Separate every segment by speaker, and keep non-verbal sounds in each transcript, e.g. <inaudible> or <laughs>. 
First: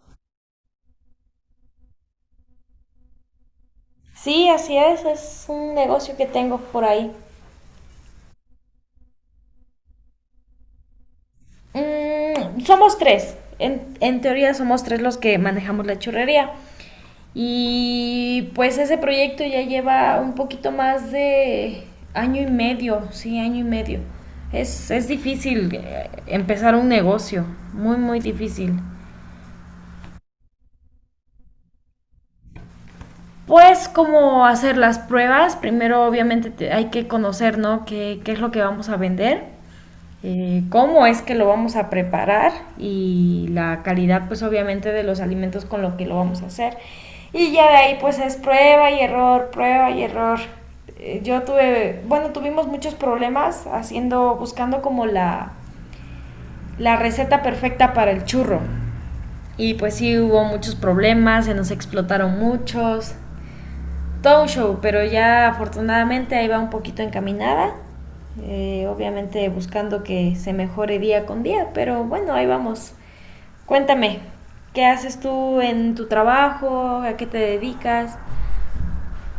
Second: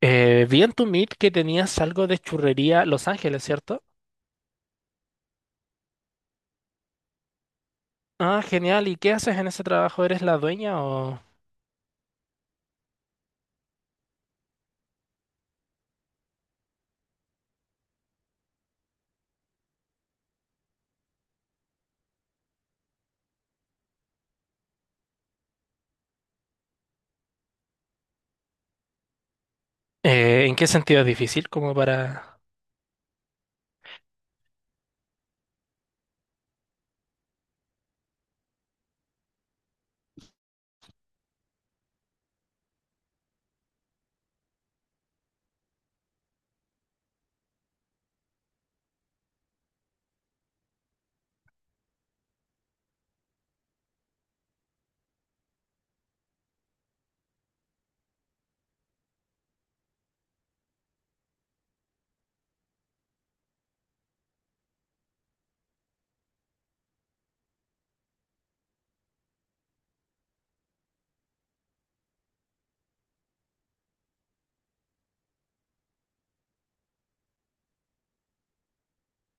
Speaker 1: Vi en tu Meet que tenías algo de churrería Los Ángeles, ¿cierto?
Speaker 2: Sí, así es un negocio que tengo por ahí.
Speaker 1: Ah, genial. ¿Y qué haces en ese trabajo? ¿Eres la dueña o
Speaker 2: Somos tres, en teoría somos tres los que manejamos la churrería. Y pues ese proyecto ya lleva un poquito más de año y medio, sí, año y medio. Es difícil empezar un negocio, muy, muy difícil.
Speaker 1: ¿En qué sentido es difícil? Como para...
Speaker 2: Pues cómo hacer las pruebas, primero obviamente hay que conocer, ¿no? ¿Qué es lo que vamos a vender? Cómo es que lo vamos a preparar y la calidad pues obviamente de los alimentos con lo que lo vamos a hacer. Y ya de ahí pues es prueba y error, prueba y error. Bueno, tuvimos muchos problemas haciendo, buscando como la receta perfecta para el churro. Y pues sí hubo muchos problemas, se nos explotaron muchos, todo un show, pero ya afortunadamente ahí va un poquito encaminada. Obviamente buscando que se mejore día con día, pero bueno, ahí vamos. Cuéntame, ¿qué haces tú en tu trabajo? ¿A qué te dedicas?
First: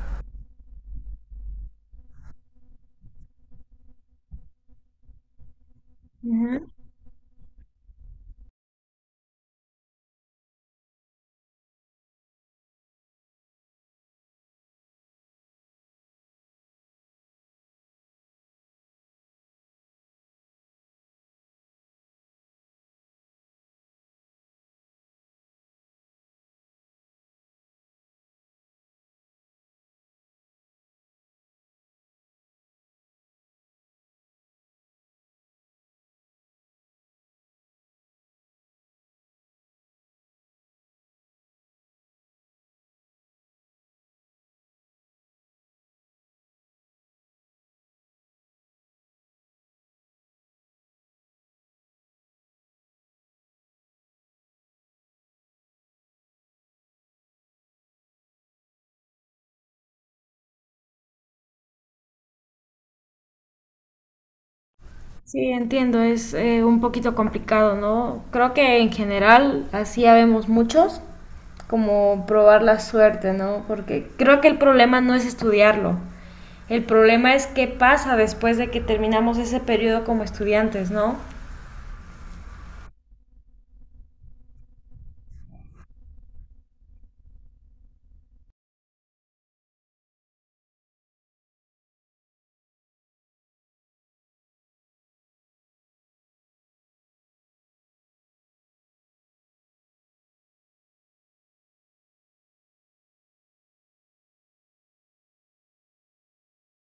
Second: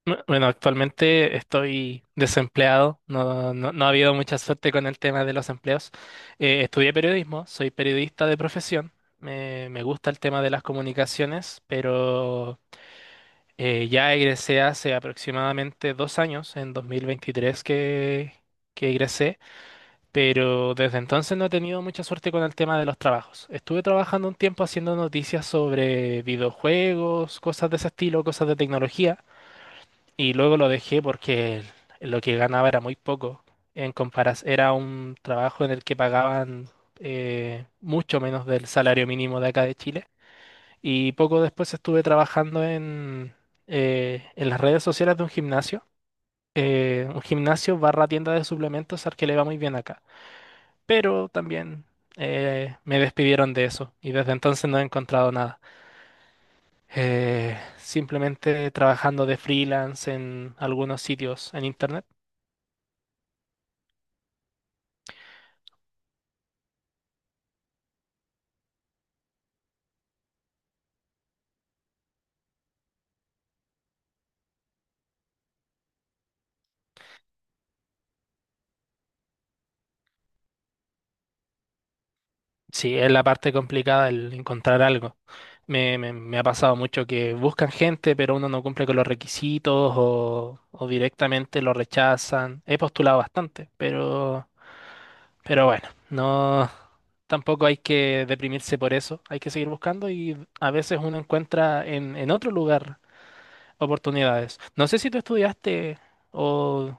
Speaker 1: Bueno, actualmente estoy desempleado. No, no, no ha habido mucha suerte con el tema de los empleos. Eh,
Speaker 2: Ujú.
Speaker 1: estudié periodismo, soy periodista de profesión. Me gusta el tema de las comunicaciones, pero ya egresé hace aproximadamente 2 años, en 2023 que egresé. Pero desde entonces no he tenido mucha suerte con el tema de los trabajos. Estuve trabajando un tiempo haciendo noticias sobre videojuegos, cosas de ese estilo, cosas de tecnología, y luego lo dejé porque lo que ganaba era muy poco. En comparas, era un trabajo en el que pagaban mucho menos del salario mínimo de acá de Chile. Y poco después estuve trabajando en las redes sociales de un gimnasio barra tienda de suplementos al que le va muy bien acá, pero también me despidieron de eso y desde entonces no he encontrado nada. Simplemente trabajando de freelance en algunos sitios en internet.
Speaker 2: Sí, entiendo, es un poquito complicado, ¿no? Creo que en general así ya vemos muchos, como probar la suerte, ¿no? Porque creo que el problema no es estudiarlo, el problema es qué pasa después de que terminamos ese periodo como estudiantes, ¿no?
Speaker 1: Sí, es la parte complicada el encontrar algo. Me ha pasado mucho que buscan gente, pero uno no cumple con los requisitos o directamente lo rechazan. He postulado bastante, pero bueno, no, tampoco hay que deprimirse por eso. Hay que seguir buscando y a veces uno encuentra en otro lugar oportunidades. ¿No sé si tú estudiaste o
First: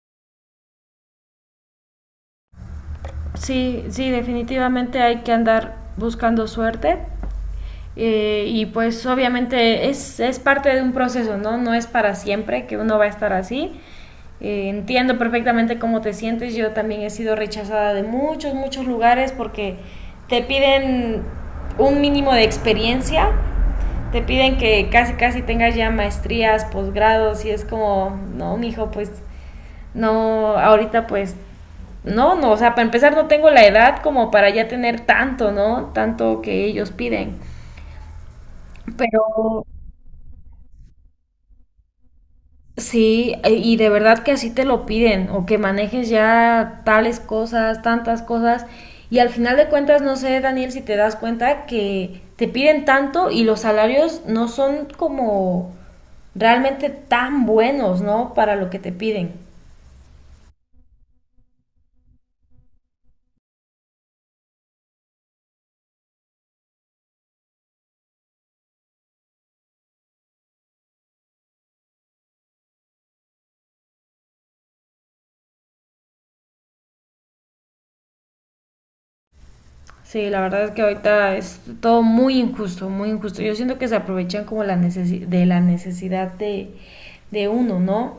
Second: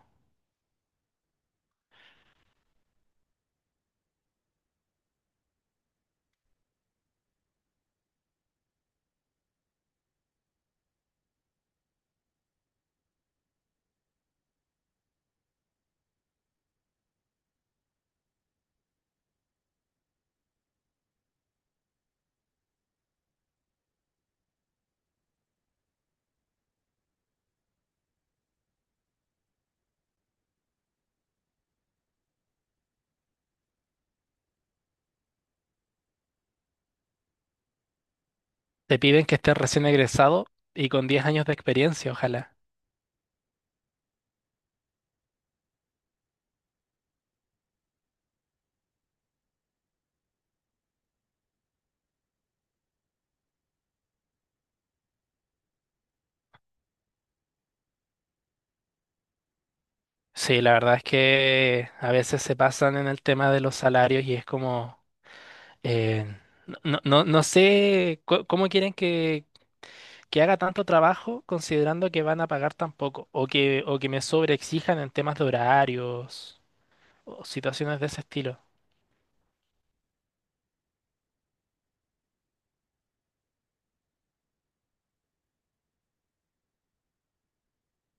Speaker 2: Sí, sí, definitivamente hay que andar buscando suerte. Y pues obviamente es parte de un proceso, ¿no? No es para siempre que uno va a estar así. Entiendo perfectamente cómo te sientes. Yo también he sido rechazada de muchos, muchos lugares porque te piden un mínimo de experiencia. Te piden que casi, casi tengas ya maestrías, posgrados y es como, no, mijo, pues no, ahorita pues no, no, o sea, para empezar no tengo la edad como para ya tener tanto, ¿no? Tanto que ellos piden.
Speaker 1: te piden
Speaker 2: Pero
Speaker 1: que estés recién egresado y con 10 años de experiencia? Ojalá.
Speaker 2: sí, y de verdad que así te lo piden, o que manejes ya tales cosas, tantas cosas, y al final de cuentas, no sé, Daniel, si te das cuenta que te piden tanto y los salarios no son como realmente tan buenos, ¿no? Para lo que te piden.
Speaker 1: Sí, la verdad es que a veces se pasan en el tema de los salarios y es como, eh, no, no, no sé cómo quieren que haga tanto trabajo considerando que van a pagar tan poco o que me sobreexijan en temas de horarios o situaciones de ese estilo.
Speaker 2: Sí, la verdad es que ahorita es todo muy injusto, muy injusto. Yo siento que se aprovechan como la de la necesidad de uno, ¿no?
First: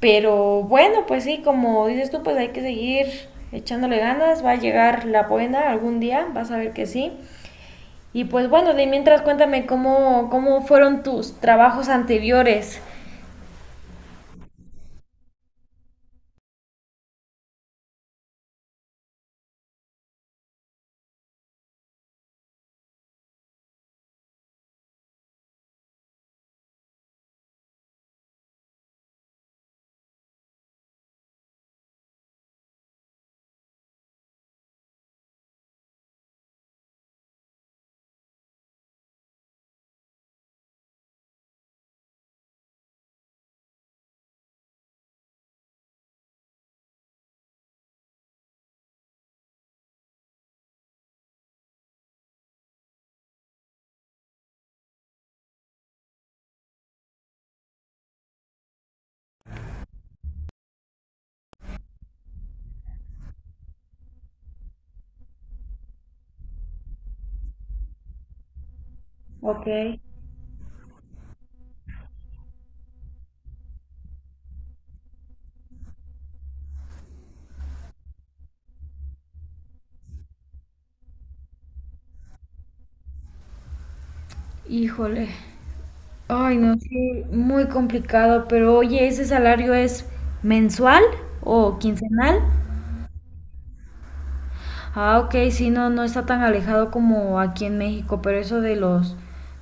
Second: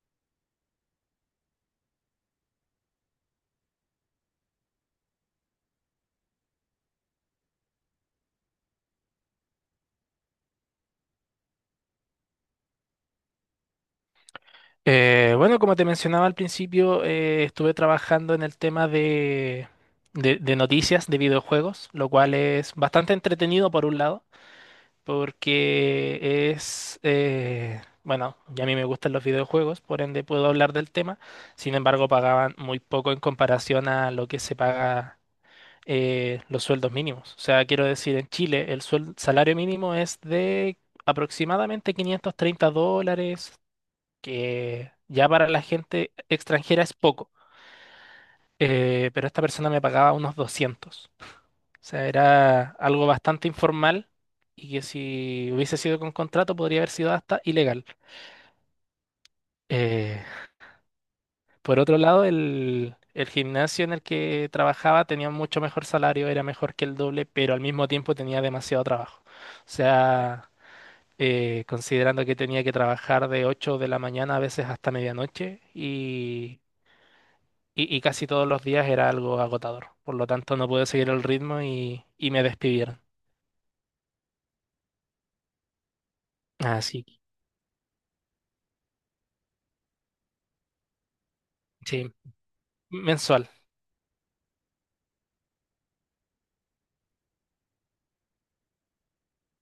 Speaker 2: Pero bueno, pues sí, como dices tú, pues hay que seguir echándole ganas, va a llegar la buena algún día, vas a ver que sí. Y pues bueno, de mientras cuéntame cómo fueron tus trabajos anteriores.
Speaker 1: Bueno, como te mencionaba al principio, estuve trabajando en el tema de noticias de videojuegos, lo cual es bastante entretenido por un lado, porque bueno, ya a mí me gustan los videojuegos, por ende puedo hablar del tema, sin embargo pagaban muy poco en comparación a lo que se paga los sueldos mínimos. O sea, quiero decir, en Chile el salario mínimo es de aproximadamente 530 dólares, que ya para la gente extranjera es poco. Pero esta persona me pagaba unos 200. O sea, era algo bastante informal y que si hubiese sido con contrato podría haber sido hasta ilegal. Eh, Por otro lado, el gimnasio en el que trabajaba tenía mucho mejor salario, era mejor que el doble, pero al mismo tiempo tenía demasiado trabajo. O
Speaker 2: Ok.
Speaker 1: sea, considerando que tenía que trabajar de 8 de la mañana a veces hasta medianoche y casi todos los días era algo agotador. Por lo tanto, no pude seguir el ritmo y me despidieron.
Speaker 2: Híjole. Ay, no,
Speaker 1: Así que,
Speaker 2: sí, muy complicado, pero oye, ¿ese salario es mensual o
Speaker 1: sí,
Speaker 2: quincenal?
Speaker 1: mensual.
Speaker 2: Ah, ok, sí, no, no está tan alejado como aquí en México, pero eso de los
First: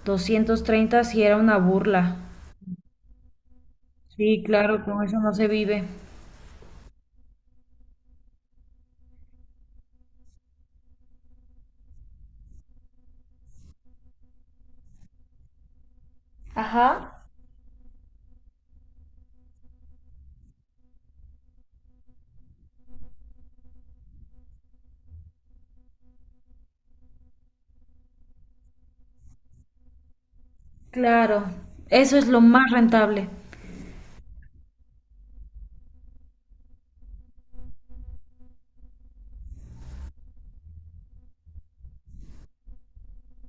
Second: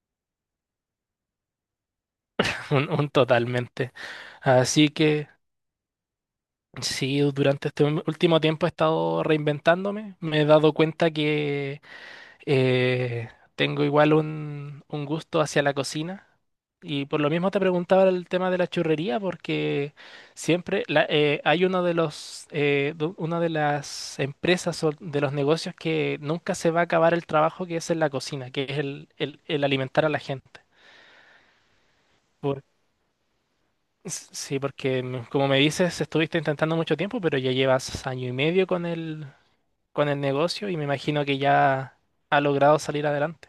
Speaker 2: 230 sí era una burla.
Speaker 1: <laughs> Un totalmente.
Speaker 2: Sí, claro,
Speaker 1: Así
Speaker 2: con eso
Speaker 1: que...
Speaker 2: no se vive.
Speaker 1: Sí, durante este último tiempo he estado reinventándome. Me he dado cuenta que eh, tengo igual un gusto hacia la cocina. Y
Speaker 2: Ajá.
Speaker 1: por lo mismo te preguntaba el tema de la churrería, porque siempre hay uno de los, du- una de las empresas o de los negocios que nunca se va a acabar el trabajo que es en la cocina, que es el alimentar a la gente.
Speaker 2: Claro, eso es lo
Speaker 1: Por-
Speaker 2: más rentable.
Speaker 1: sí, porque como me dices, estuviste intentando mucho tiempo, pero ya llevas año y medio con el, negocio y me imagino que ya ha logrado salir adelante.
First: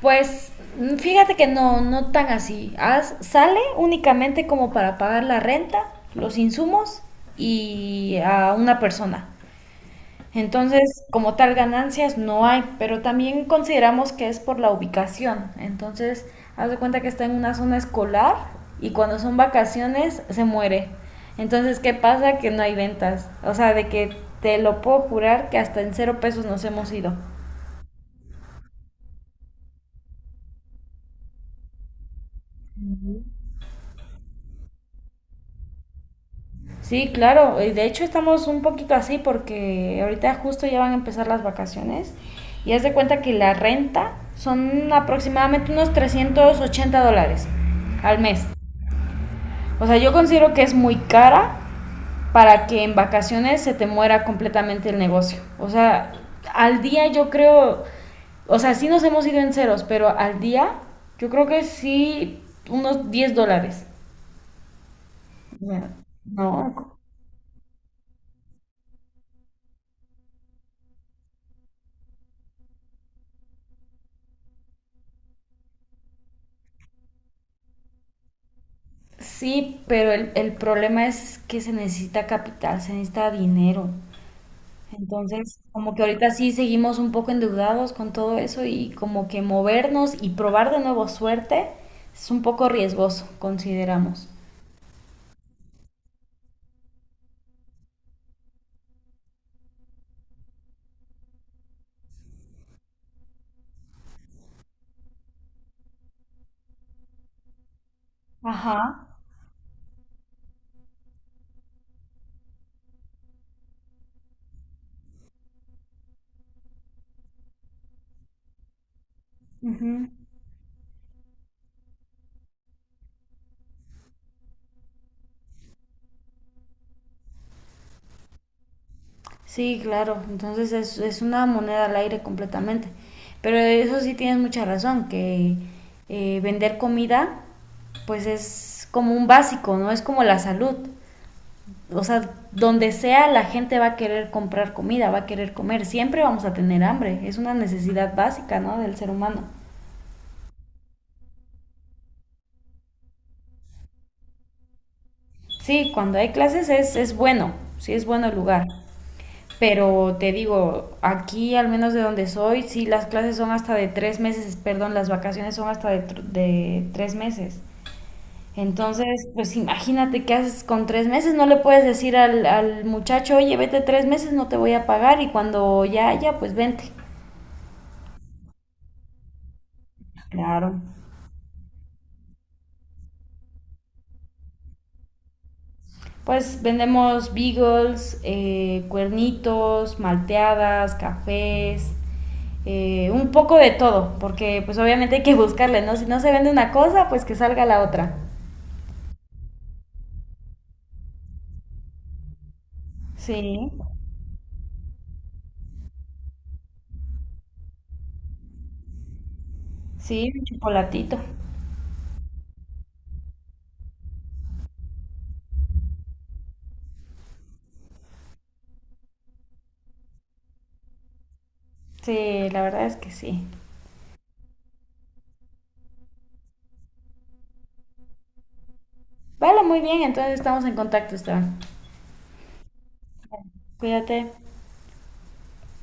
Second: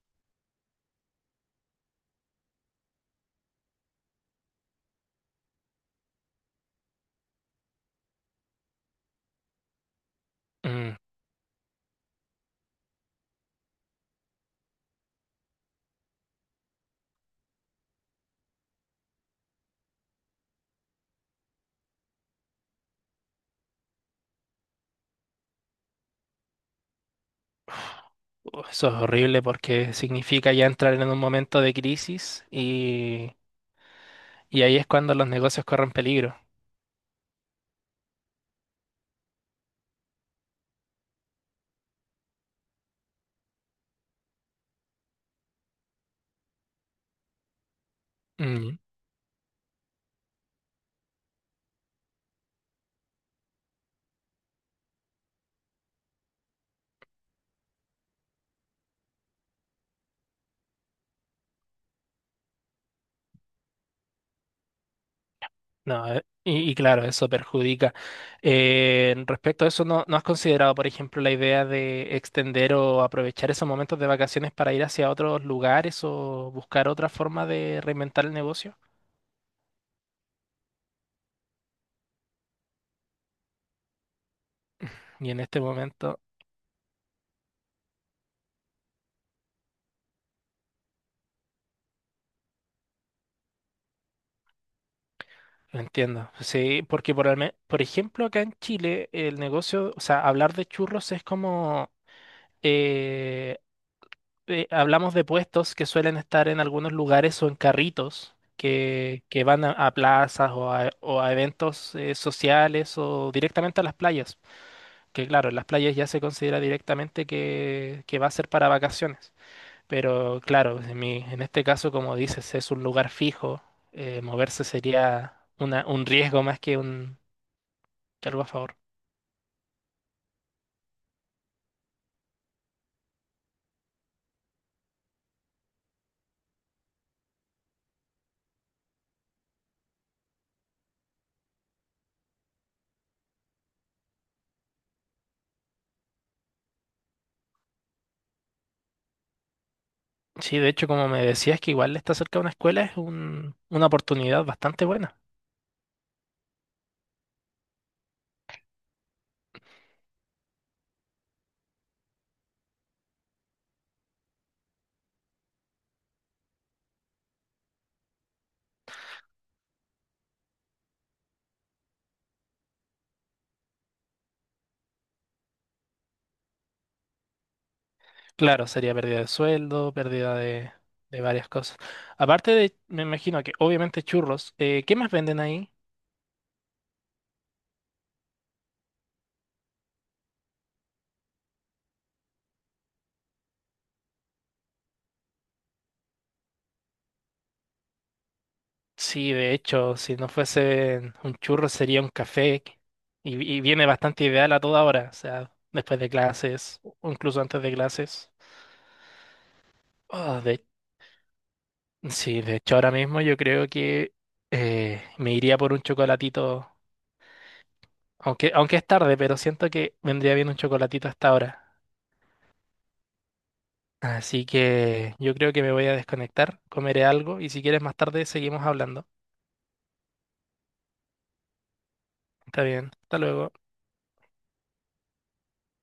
Speaker 2: Pues fíjate que no, no tan así. Sale únicamente como para pagar la renta, los insumos y a una persona.
Speaker 1: Mm,
Speaker 2: Entonces, como tal, ganancias no hay, pero también consideramos que es por la ubicación. Entonces, haz de cuenta que está en una zona escolar y cuando son vacaciones se muere. Entonces, ¿qué pasa? Que no hay ventas. O sea, de que te lo puedo jurar que hasta en 0 pesos nos hemos ido.
Speaker 1: Eso es horrible porque significa ya entrar en un momento de crisis
Speaker 2: Ujú.
Speaker 1: y ahí es cuando los negocios corren peligro.
Speaker 2: Sí, claro. Y de hecho, estamos un poquito así porque ahorita justo ya van a empezar las vacaciones y haz de cuenta que la renta son aproximadamente unos 380 dólares al mes.
Speaker 1: Mm.
Speaker 2: O sea, yo considero que es muy cara para que en vacaciones se te muera completamente el negocio. O sea, al día yo creo, o sea, sí nos hemos ido en ceros, pero al día yo creo que sí unos 10 dólares.
Speaker 1: No, y
Speaker 2: No.
Speaker 1: claro, eso perjudica. Respecto a eso, ¿no, no has considerado, por ejemplo, la idea de extender o aprovechar esos momentos de vacaciones para ir hacia otros lugares o buscar otra forma de reinventar el negocio?
Speaker 2: Sí, pero el problema es que se necesita capital, se necesita dinero.
Speaker 1: Y en
Speaker 2: Entonces,
Speaker 1: este
Speaker 2: como que
Speaker 1: momento...
Speaker 2: ahorita sí seguimos un poco endeudados con todo eso y como que movernos y probar de nuevo suerte es un poco riesgoso, consideramos.
Speaker 1: Entiendo. Sí, porque por, alme- por ejemplo acá en Chile el negocio, o sea, hablar de churros es como eh, hablamos de puestos que suelen estar en algunos lugares o en carritos
Speaker 2: Ajá.
Speaker 1: que van a plazas o a eventos sociales o directamente a las playas. Que claro, en las playas ya se considera directamente que va a ser para vacaciones.
Speaker 2: Ujú.
Speaker 1: Pero claro, en este caso, como dices, es un lugar fijo. Moverse sería un riesgo más que un algo a favor.
Speaker 2: Sí, claro. Entonces es una moneda al aire completamente. Pero eso sí tienes mucha razón, que vender comida pues es como un básico, ¿no? Es como la salud. O sea, donde sea la gente va a querer comprar comida, va a querer comer, siempre vamos a tener hambre, es una necesidad básica, ¿no? Del ser humano.
Speaker 1: Sí, de hecho, como me decías que igual está cerca de una escuela, es una oportunidad bastante buena.
Speaker 2: Sí, cuando hay clases es bueno, sí es bueno el lugar, pero te digo, aquí al menos de donde soy, sí las clases son hasta de 3 meses, perdón, las vacaciones son hasta de 3 meses. Entonces, pues imagínate qué haces con 3 meses, no le puedes decir al muchacho, oye, vete 3 meses, no te voy a pagar y cuando ya haya, pues vente.
Speaker 1: Claro, sería pérdida de sueldo, pérdida de,
Speaker 2: Claro.
Speaker 1: de varias cosas. Aparte de, me imagino que obviamente churros, ¿qué más venden ahí?
Speaker 2: Pues vendemos beagles, cuernitos, malteadas, cafés, un poco de todo, porque pues obviamente hay que buscarle, ¿no? Si no se vende una cosa, pues que salga la otra.
Speaker 1: Sí, de hecho, si no fuese un churro sería un café y
Speaker 2: Sí,
Speaker 1: viene bastante ideal a toda hora, o sea, después de clases o incluso antes de clases.
Speaker 2: sí,
Speaker 1: Ah,
Speaker 2: un chocolatito.
Speaker 1: sí, de hecho ahora mismo yo creo que me iría por un chocolatito. Aunque es tarde, pero siento que vendría bien un chocolatito hasta ahora.
Speaker 2: Sí, la verdad es que sí.
Speaker 1: Así que yo creo que me voy a desconectar, comeré algo y si quieres más tarde seguimos hablando.
Speaker 2: Vale, muy bien, entonces estamos en contacto, Esteban.
Speaker 1: Está bien, hasta luego.
Speaker 2: Cuídate.